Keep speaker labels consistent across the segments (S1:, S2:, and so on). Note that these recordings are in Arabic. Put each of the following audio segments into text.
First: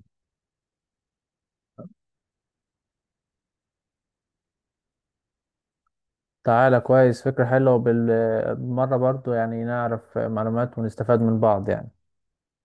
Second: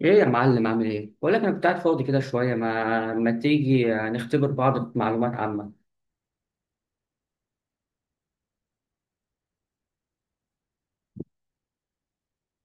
S1: ايه يا معلم عامل ايه؟ بقول لك انا كنت قاعد فاضي كده شويه. ما تيجي نختبر بعض معلومات عامه.
S2: تعالى كويس، فكرة حلوة بالمرة برضو يعني نعرف معلومات ونستفاد من بعض يعني.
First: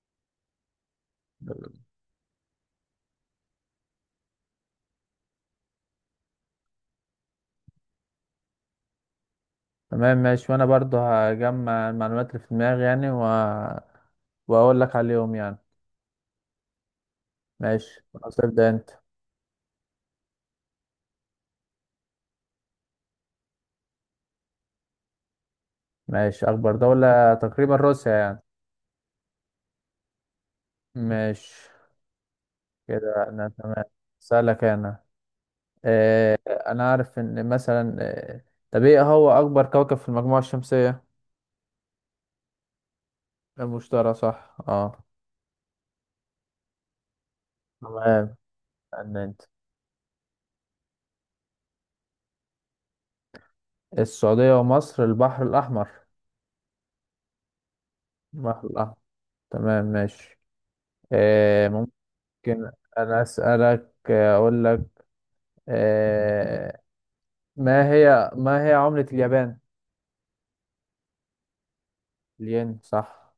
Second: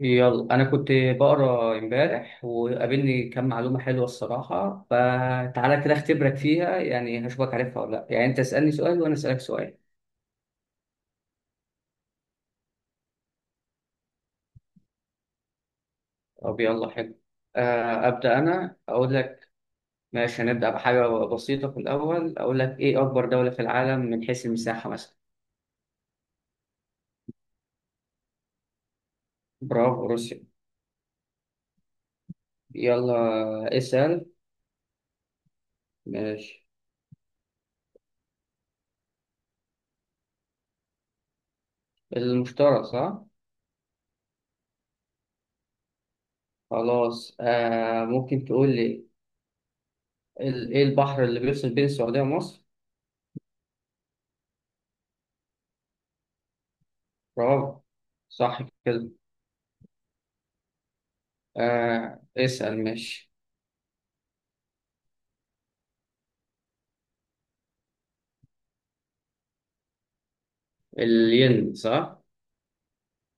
S1: يلا انا كنت بقرا امبارح وقابلني كام معلومه حلوه الصراحه، فتعالى كده اختبرك فيها يعني، هشوفك عارفها ولا لا. يعني انت اسالني سؤال وانا اسالك سؤال.
S2: تمام ماشي، وأنا برضو هجمع المعلومات اللي في دماغي يعني وأقول لك عليهم يعني.
S1: طب يلا حلو.
S2: ماشي
S1: ابدا
S2: خلاص ابدأ
S1: انا
S2: أنت.
S1: اقول لك. ماشي، هنبدا بحاجه بسيطه في الاول. اقول لك ايه اكبر دوله في العالم من حيث المساحه مثلا؟
S2: ماشي، أكبر دولة تقريبا روسيا يعني.
S1: برافو روسيا.
S2: ماشي
S1: يلا
S2: كده أنا تمام.
S1: اسال.
S2: أسألك أنا.
S1: ماشي.
S2: أنا عارف إن مثلا آه، طب إيه هو أكبر كوكب في المجموعة الشمسية؟
S1: المشترى صح.
S2: المشتري صح اه.
S1: خلاص. آه
S2: تمام
S1: ممكن تقول لي،
S2: استنى أنت.
S1: ايه البحر اللي بيفصل بين السعودية ومصر؟
S2: السعودية ومصر البحر الأحمر.
S1: برافو، صح
S2: البحر الأحمر.
S1: كده.
S2: تمام ماشي. آه.
S1: آه
S2: ممكن
S1: اسأل
S2: أنا
S1: ماشي.
S2: أسألك، أقول لك آه ما هي عملة اليابان؟
S1: الين صح؟
S2: الين صح.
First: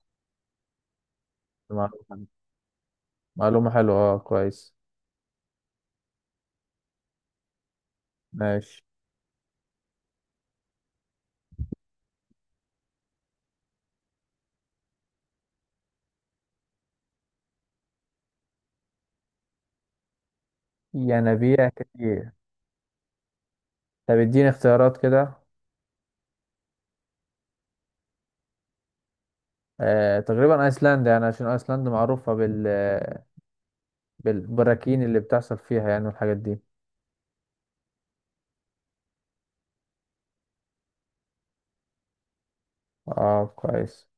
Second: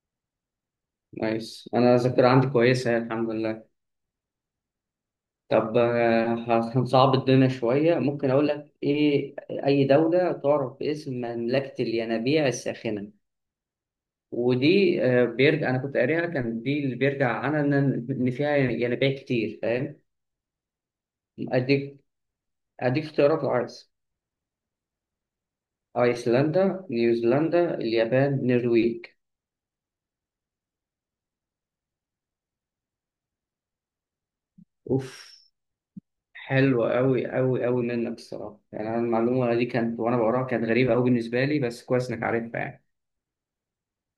S1: نايس،
S2: معلومة
S1: انا
S2: حلوة،
S1: الذاكرة عندي كويسة يعني، الحمد لله.
S2: معلومة حلوة أه كويس.
S1: طب هنصعب الدنيا شوية. ممكن اقول لك
S2: ماشي
S1: ايه اي دولة تعرف باسم مملكة الينابيع الساخنة؟ ودي بيرجع انا كنت قاريها كان دي اللي بيرجع عنها ان، إن فيها ينابيع كتير، فاهم؟
S2: ينابيع
S1: اديك،
S2: كتير.
S1: اديك اختيارات لو عايز:
S2: طب اديني اختيارات كده.
S1: ايسلندا، نيوزيلندا، اليابان، النرويج.
S2: آه تقريبا أيسلندا يعني، عشان أيسلندا معروفة بالبراكين اللي
S1: اوف،
S2: بتحصل فيها يعني والحاجات دي.
S1: حلو قوي قوي قوي منك الصراحه يعني. انا المعلومه دي كانت وانا بقراها كانت غريبه قوي بالنسبه لي، بس كويس انك عارفها يعني.
S2: أه كويس.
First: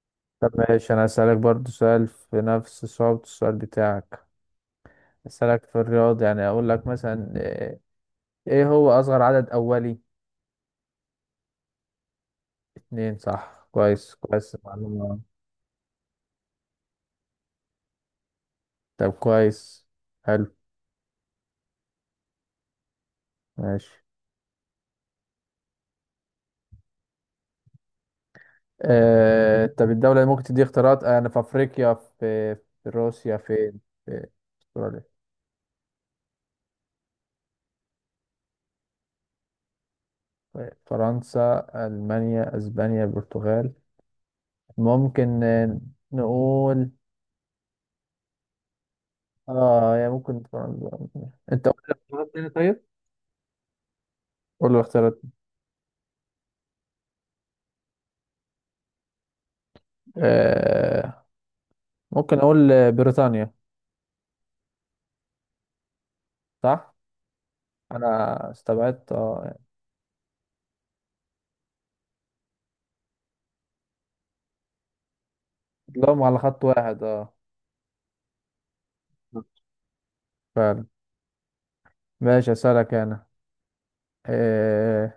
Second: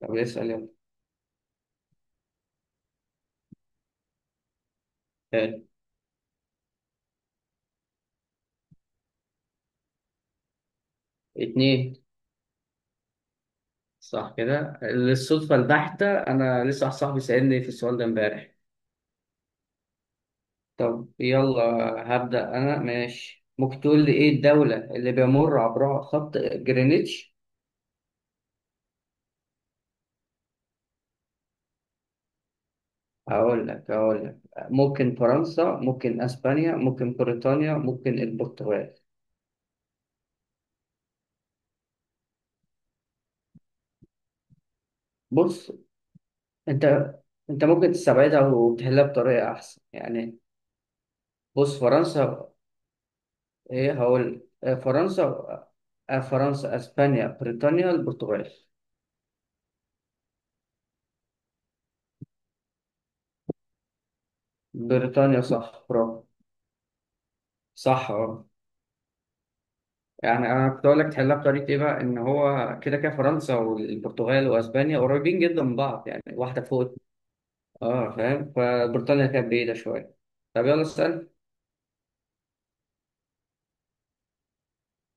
S1: طب
S2: طب
S1: اسال يلا.
S2: ماشي انا اسالك برضو سؤال في نفس صعوبة السؤال بتاعك. اسالك
S1: حلو.
S2: في الرياضة يعني، اقول لك مثلا ايه هو اصغر عدد اولي؟
S1: اتنين
S2: اتنين صح، كويس
S1: صح
S2: كويس
S1: كده،
S2: المعلومة.
S1: للصدفه البحته انا لسه واحد صاحبي سالني في السؤال ده امبارح.
S2: طب كويس. حلو.
S1: طب يلا هبدا انا. ماشي ممكن
S2: ماشي،
S1: تقول لي ايه الدوله اللي بيمر عبرها خط جرينتش؟
S2: طب الدولة، اللي ممكن تدي اختيارات، انا في افريقيا، في روسيا،
S1: هقول
S2: فين،
S1: لك، هقول
S2: في
S1: لك:
S2: استراليا؟
S1: ممكن فرنسا، ممكن اسبانيا، ممكن بريطانيا، ممكن البرتغال.
S2: طيب، فرنسا، المانيا، اسبانيا، البرتغال. ممكن
S1: بص، انت
S2: نقول
S1: انت ممكن تستبعدها وتحلها بطريقه احسن
S2: اه يعني
S1: يعني.
S2: ممكن فرنسا. انت
S1: بص
S2: قلت اختيارات تاني
S1: فرنسا،
S2: طيب.
S1: ايه هقول
S2: قول له اختيارات.
S1: فرنسا، فرنسا، اسبانيا، بريطانيا، البرتغال.
S2: آه ممكن اقول بريطانيا.
S1: بريطانيا صح، برافو.
S2: صح.
S1: صح اه.
S2: انا استبعدت اه.
S1: يعني انا كنت اقول لك تحلها بطريقه ايه بقى، ان هو كده كده فرنسا والبرتغال واسبانيا قريبين جدا من بعض
S2: لهم
S1: يعني،
S2: على
S1: واحده
S2: خط
S1: فوق.
S2: واحد اه.
S1: اه فاهم، فبريطانيا كانت بعيدة شوية. طب يلا
S2: فعلا.
S1: اسأل.
S2: ماشي اسالك انا. آه.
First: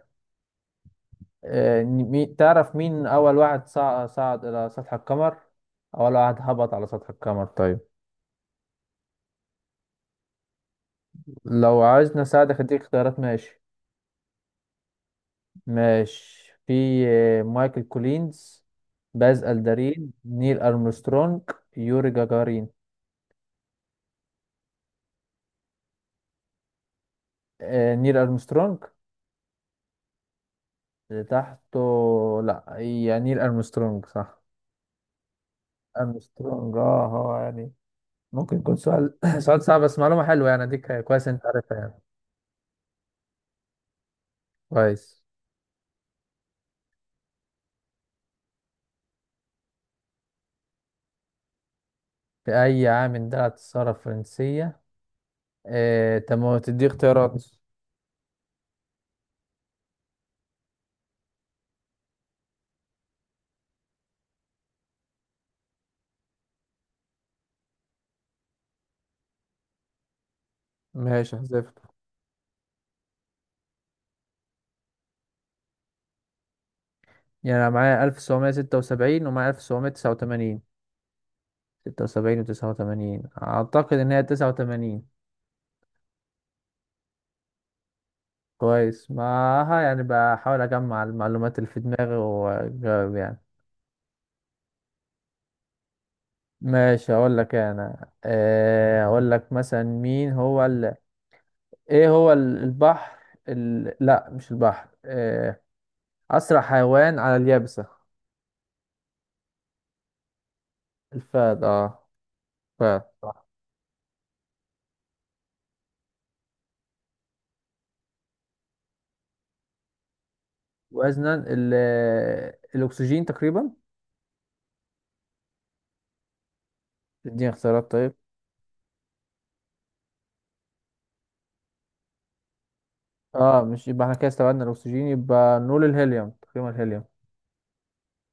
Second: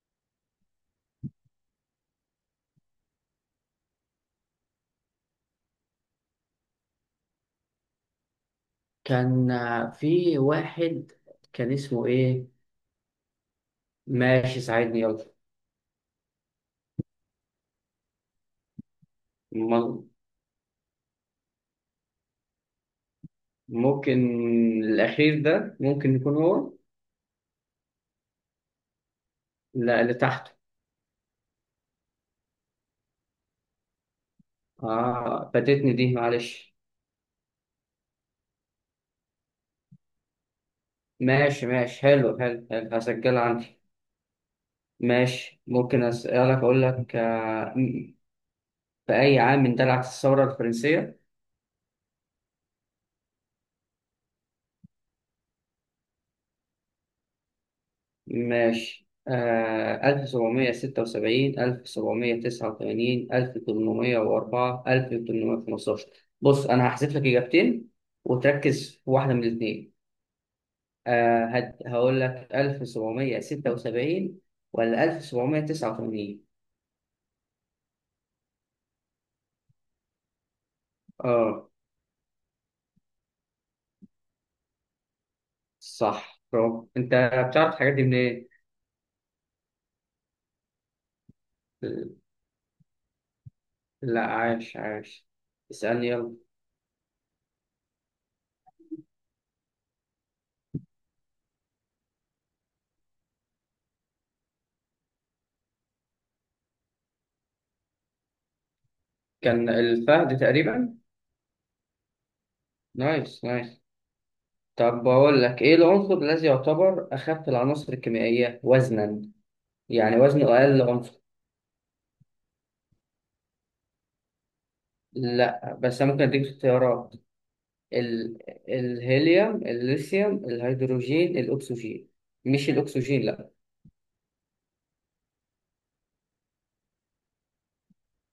S2: تعرف مين اول واحد صعد الى سطح القمر، اول واحد هبط على سطح القمر طيب.
S1: كان في واحد، كان
S2: لو
S1: اسمه
S2: عايزني
S1: ايه؟
S2: اساعدك اديك اختيارات ماشي.
S1: ماشي ساعدني يلا.
S2: ماشي في مايكل كولينز، باز
S1: م-
S2: الدرين، نيل ارمسترونج، يوري جاجارين.
S1: ممكن الأخير ده ممكن يكون هو.
S2: آه نيل ارمسترونج.
S1: لا اللي تحته.
S2: اللي تحته؟ لا يعني نيل ارمسترونج صح.
S1: اه فاتتني دي معلش.
S2: ارمسترونج اه هو يعني. ممكن يكون سؤال سؤال صعب، بس معلومة حلوة يعني، اديك كويس انت
S1: ماشي
S2: عارفها يعني.
S1: ماشي، حلو حلو حلو، هسجلها عندي.
S2: كويس.
S1: ماشي، ممكن أسألك أقول لك في أي عام اندلعت الثورة الفرنسية؟
S2: في اي عام اندلعت الثورة الفرنسية؟ تم تدي اختيارات.
S1: ماشي. 1776، 1789، 1804، 1815. بص أنا هحذف لك إجابتين وتركز في واحدة من الاتنين.
S2: ماشي حذفت.
S1: هقول لك 1776 ولا 1789؟
S2: يعني انا معايا 1776 ومعايا 1789.
S1: آه
S2: 76 و89، اعتقد ان هي 89.
S1: صح برافو أنت. بتعرف الحاجات دي منين؟
S2: كويس معاها يعني، بحاول اجمع المعلومات اللي في دماغي واجاوب يعني.
S1: لا عاش عاش. اسألني يلا.
S2: ماشي هقول لك انا، هقول لك مثلا، البحر لا مش البحر، اسرع حيوان على اليابسة؟
S1: كان الفهد تقريبا.
S2: الفهد اه. فهد
S1: نايس
S2: صح.
S1: نايس. طب بقول لك ايه العنصر الذي يعتبر اخف العناصر الكيميائيه وزنا، يعني وزنه اقل عنصر؟
S2: وزنا الاكسجين تقريبا.
S1: لا بس أنا ممكن اديك اختيارات:
S2: اديني اختيارات طيب.
S1: ال... الهيليوم، الليثيوم، الهيدروجين، الاكسجين. مش الاكسجين لا.
S2: اه مش يبقى احنا كده استبعدنا الاكسجين، يبقى نقول الهيليوم تقريبا، الهيليوم.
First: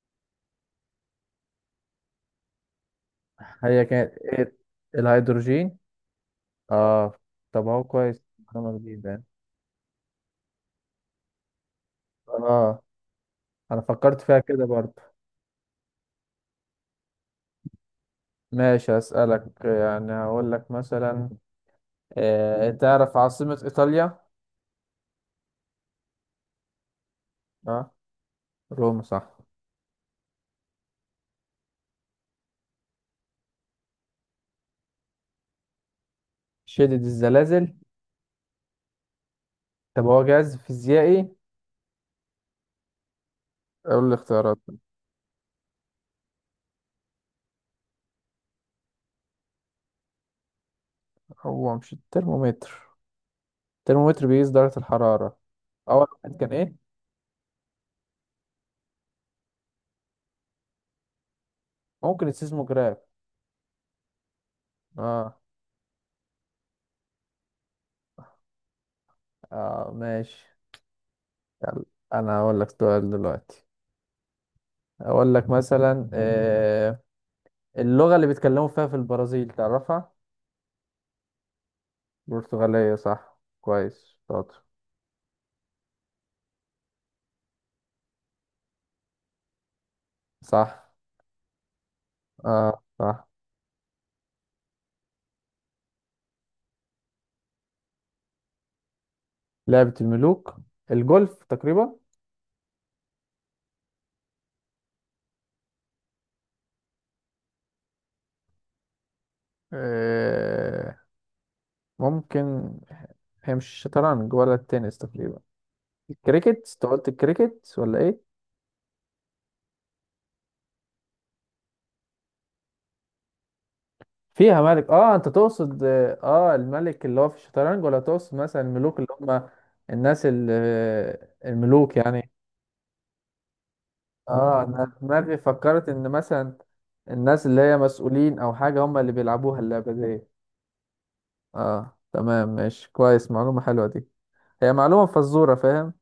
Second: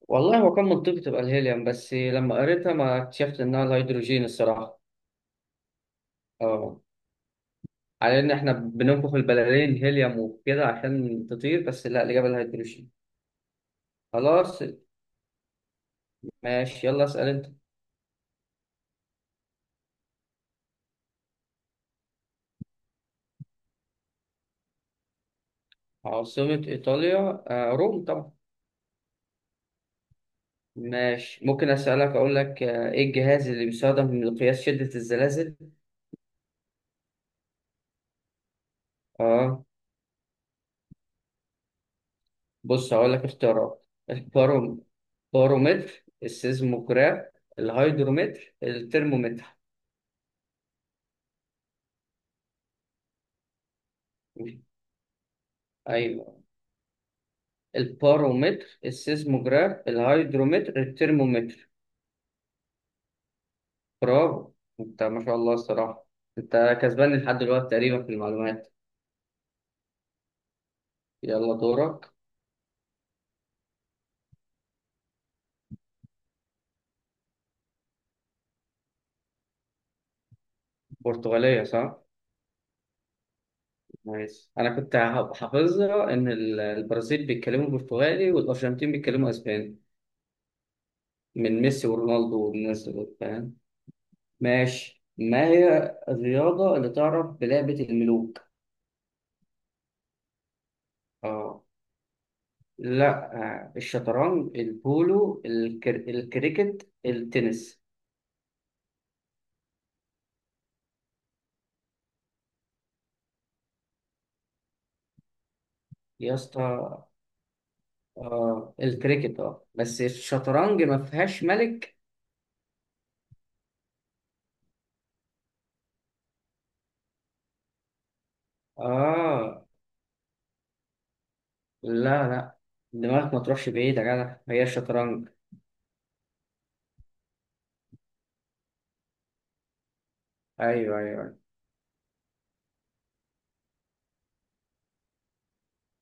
S1: والله هو كان منطقي تبقى الهيليوم، بس لما قريتها ما اكتشفت انها
S2: هي كانت
S1: الهيدروجين
S2: ايه؟
S1: الصراحه.
S2: الهيدروجين.
S1: اه،
S2: اه. طب اهو
S1: على
S2: كويس،
S1: ان احنا
S2: معلومة جديدة
S1: بننفخ
S2: يعني.
S1: البلالين هيليوم وكده عشان تطير، بس لا الاجابه
S2: اه
S1: الهيدروجين.
S2: انا فكرت فيها
S1: خلاص
S2: كده برضه.
S1: ماشي، يلا اسال انت.
S2: ماشي هسألك يعني، هقول لك مثلا، تعرف عاصمة إيطاليا؟
S1: عاصمه ايطاليا آه
S2: اه
S1: روم طبعا.
S2: روما صح.
S1: ماشي، ممكن أسألك أقول لك، إيه الجهاز اللي بيستخدم لقياس شدة الزلازل؟
S2: شدد الزلازل.
S1: آه
S2: طب هو جهاز فيزيائي.
S1: بص هقول لك اختيارات:
S2: أقول الاختيارات.
S1: الباروم، بارومتر، السيزموجراف، الهيدرومتر، الترمومتر.
S2: هو مش الترمومتر، الترمومتر بيقيس درجة الحرارة. أول واحد
S1: أيوه.
S2: كان إيه؟
S1: البارومتر، السيزموجراف، الهيدرومتر، الترمومتر.
S2: ممكن السيزموجراف.
S1: برافو. أنت ما شاء
S2: اه.
S1: الله الصراحة، أنت كسبان لحد دلوقتي تقريبا في المعلومات.
S2: اه ماشي.
S1: يلا
S2: يلا.
S1: دورك.
S2: أنا هقول لك سؤال دلوقتي. أقول لك مثلا اللغة اللي بيتكلموا فيها في البرازيل، تعرفها؟
S1: برتغالية صح؟
S2: برتغالية صح، كويس
S1: ماشي
S2: شاطر.
S1: انا كنت حافظها ان البرازيل بيتكلموا برتغالي والارجنتين بيتكلموا اسباني،
S2: صح
S1: من ميسي ورونالدو والناس
S2: اه.
S1: دول
S2: صح.
S1: فاهم. ماشي، ما هي الرياضة اللي تعرف بلعبة الملوك؟
S2: لعبة الملوك، الجولف
S1: اه.
S2: تقريبا.
S1: لا. الشطرنج، البولو، الكريكت، التنس.
S2: آه ممكن. هي مش شطرنج ولا التنس تقريبا،
S1: يا
S2: الكريكت. انت
S1: اسطى.
S2: قلت الكريكت ولا ايه؟
S1: اه الكريكت، اه، بس الشطرنج ما فيهاش ملك.
S2: فيها ملك اه، انت تقصد اه الملك اللي هو في الشطرنج، ولا تقصد مثلا الملوك اللي هم
S1: اه.
S2: الناس الملوك
S1: لا
S2: يعني.
S1: لا، دماغك ما تروحش بعيد يا جدع،
S2: اه
S1: هي
S2: انا
S1: الشطرنج.
S2: دماغي فكرت ان مثلا الناس اللي هي مسؤولين او حاجة هم اللي بيلعبوها اللعبة دي.
S1: ايوه ايوه.
S2: اه تمام ماشي كويس، معلومة حلوة دي، هي معلومة فزورة، فاهم.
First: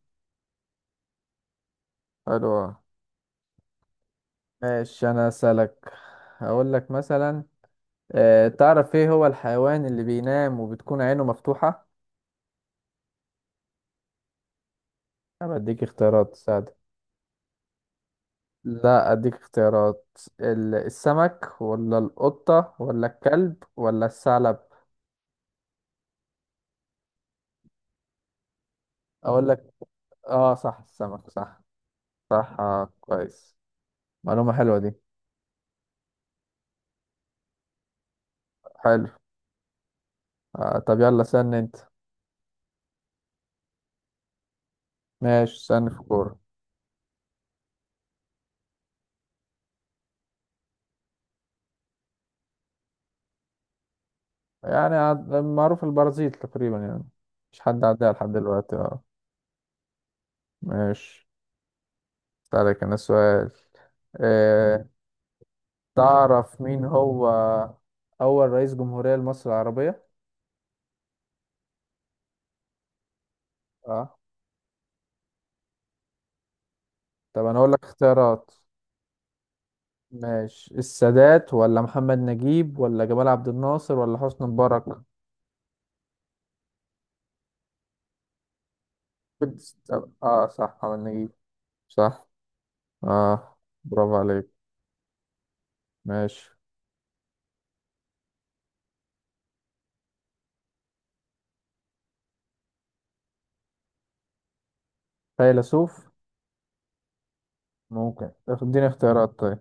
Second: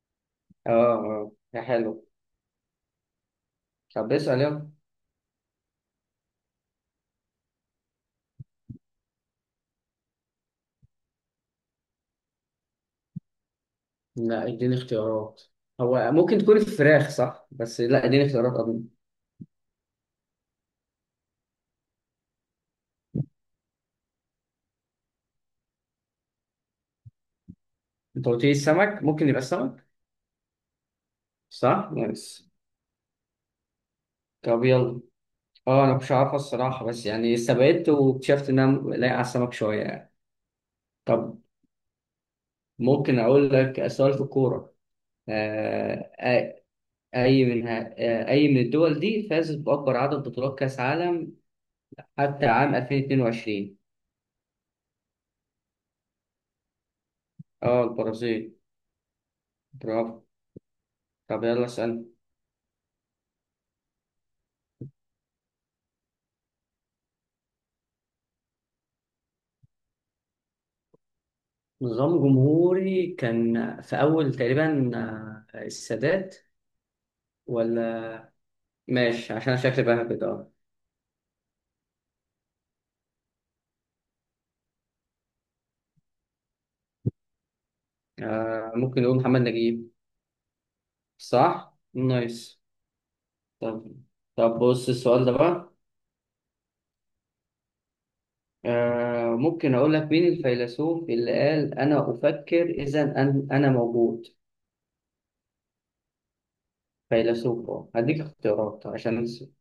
S1: اه اه، ده حلو.
S2: حلو أوي.
S1: طب اسأل يلا.
S2: ماشي انا اسالك. هقول لك مثلا تعرف ايه هو الحيوان اللي بينام وبتكون عينه مفتوحة؟
S1: لا اديني اختيارات.
S2: انا بديك
S1: هو
S2: اختيارات
S1: ممكن تكون
S2: ساعد.
S1: الفراخ صح، بس لا اديني اختيارات قبل.
S2: لا اديك اختيارات. السمك ولا القطة ولا الكلب ولا الثعلب؟
S1: انت قلت لي السمك، ممكن يبقى
S2: اقول لك
S1: السمك.
S2: اه صح، السمك صح.
S1: صح، نايس.
S2: صح آه كويس. معلومة
S1: طب
S2: حلوة دي.
S1: يلا. اه انا مش عارفه الصراحه، بس يعني استبعدت واكتشفت ان انا
S2: حلو.
S1: لايق على السمك شويه يعني.
S2: آه طب يلا
S1: طب
S2: سن انت.
S1: ممكن اقول لك سؤال في الكوره؟
S2: ماشي سن في
S1: آه
S2: كورة.
S1: آه، اي من اي من الدول دي فازت باكبر عدد بطولات كاس عالم حتى عام 2022؟
S2: يعني معروف البرازيل تقريبا يعني، مش
S1: اه
S2: حد عدى لحد
S1: البرازيل.
S2: دلوقتي اه.
S1: برافو.
S2: ماشي.
S1: طب يلا اسال.
S2: أسألك أنا سؤال. أه. تعرف مين هو أول رئيس جمهورية لمصر العربية؟
S1: نظام جمهوري كان في
S2: أه
S1: أول تقريبا. السادات
S2: طب أنا أقول لك
S1: ولا.
S2: اختيارات.
S1: ماشي عشان أنا شكلي بقى كده.
S2: ماشي السادات ولا محمد نجيب ولا جمال عبد الناصر ولا حسني مبارك؟
S1: ممكن نقول محمد نجيب.
S2: أه صح محمد نجيب.
S1: صح؟
S2: صح.
S1: نايس.
S2: أه.
S1: طب.
S2: برافو
S1: طب
S2: عليك.
S1: بص السؤال ده بقى،
S2: ماشي.
S1: ممكن أقول لك مين الفيلسوف اللي قال أنا أفكر إذا أنا موجود؟
S2: فيلسوف.
S1: فيلسوف أهو. هديك
S2: ممكن طب اديني
S1: اختيارات عشان
S2: اختيارات
S1: أنسى.
S2: طيب.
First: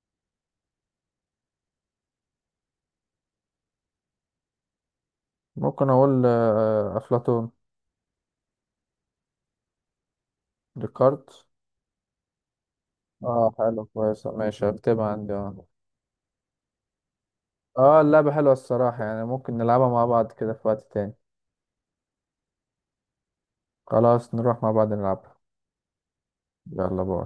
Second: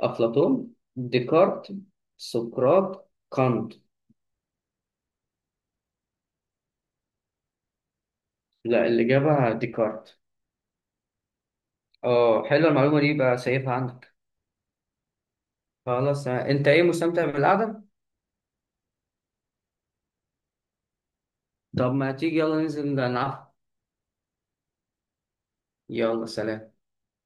S1: أفلاطون، ديكارت، سقراط كانت.
S2: ممكن أقول أفلاطون.
S1: لا الإجابة ديكارت.
S2: ديكارت.
S1: اه، حلوة المعلومة دي بقى
S2: أه
S1: سايبها
S2: حلو
S1: عندك.
S2: كويس ماشي هكتبها عندي أه.
S1: خلاص، انت ايه مستمتع بالقعدة؟
S2: اه اللعبة حلوة الصراحة يعني، ممكن نلعبها مع بعض كده في وقت تاني.
S1: طب ما تيجي يلا ننزل نلعب.
S2: خلاص نروح مع بعض نلعبها.
S1: يلا سلام.
S2: يلا باي.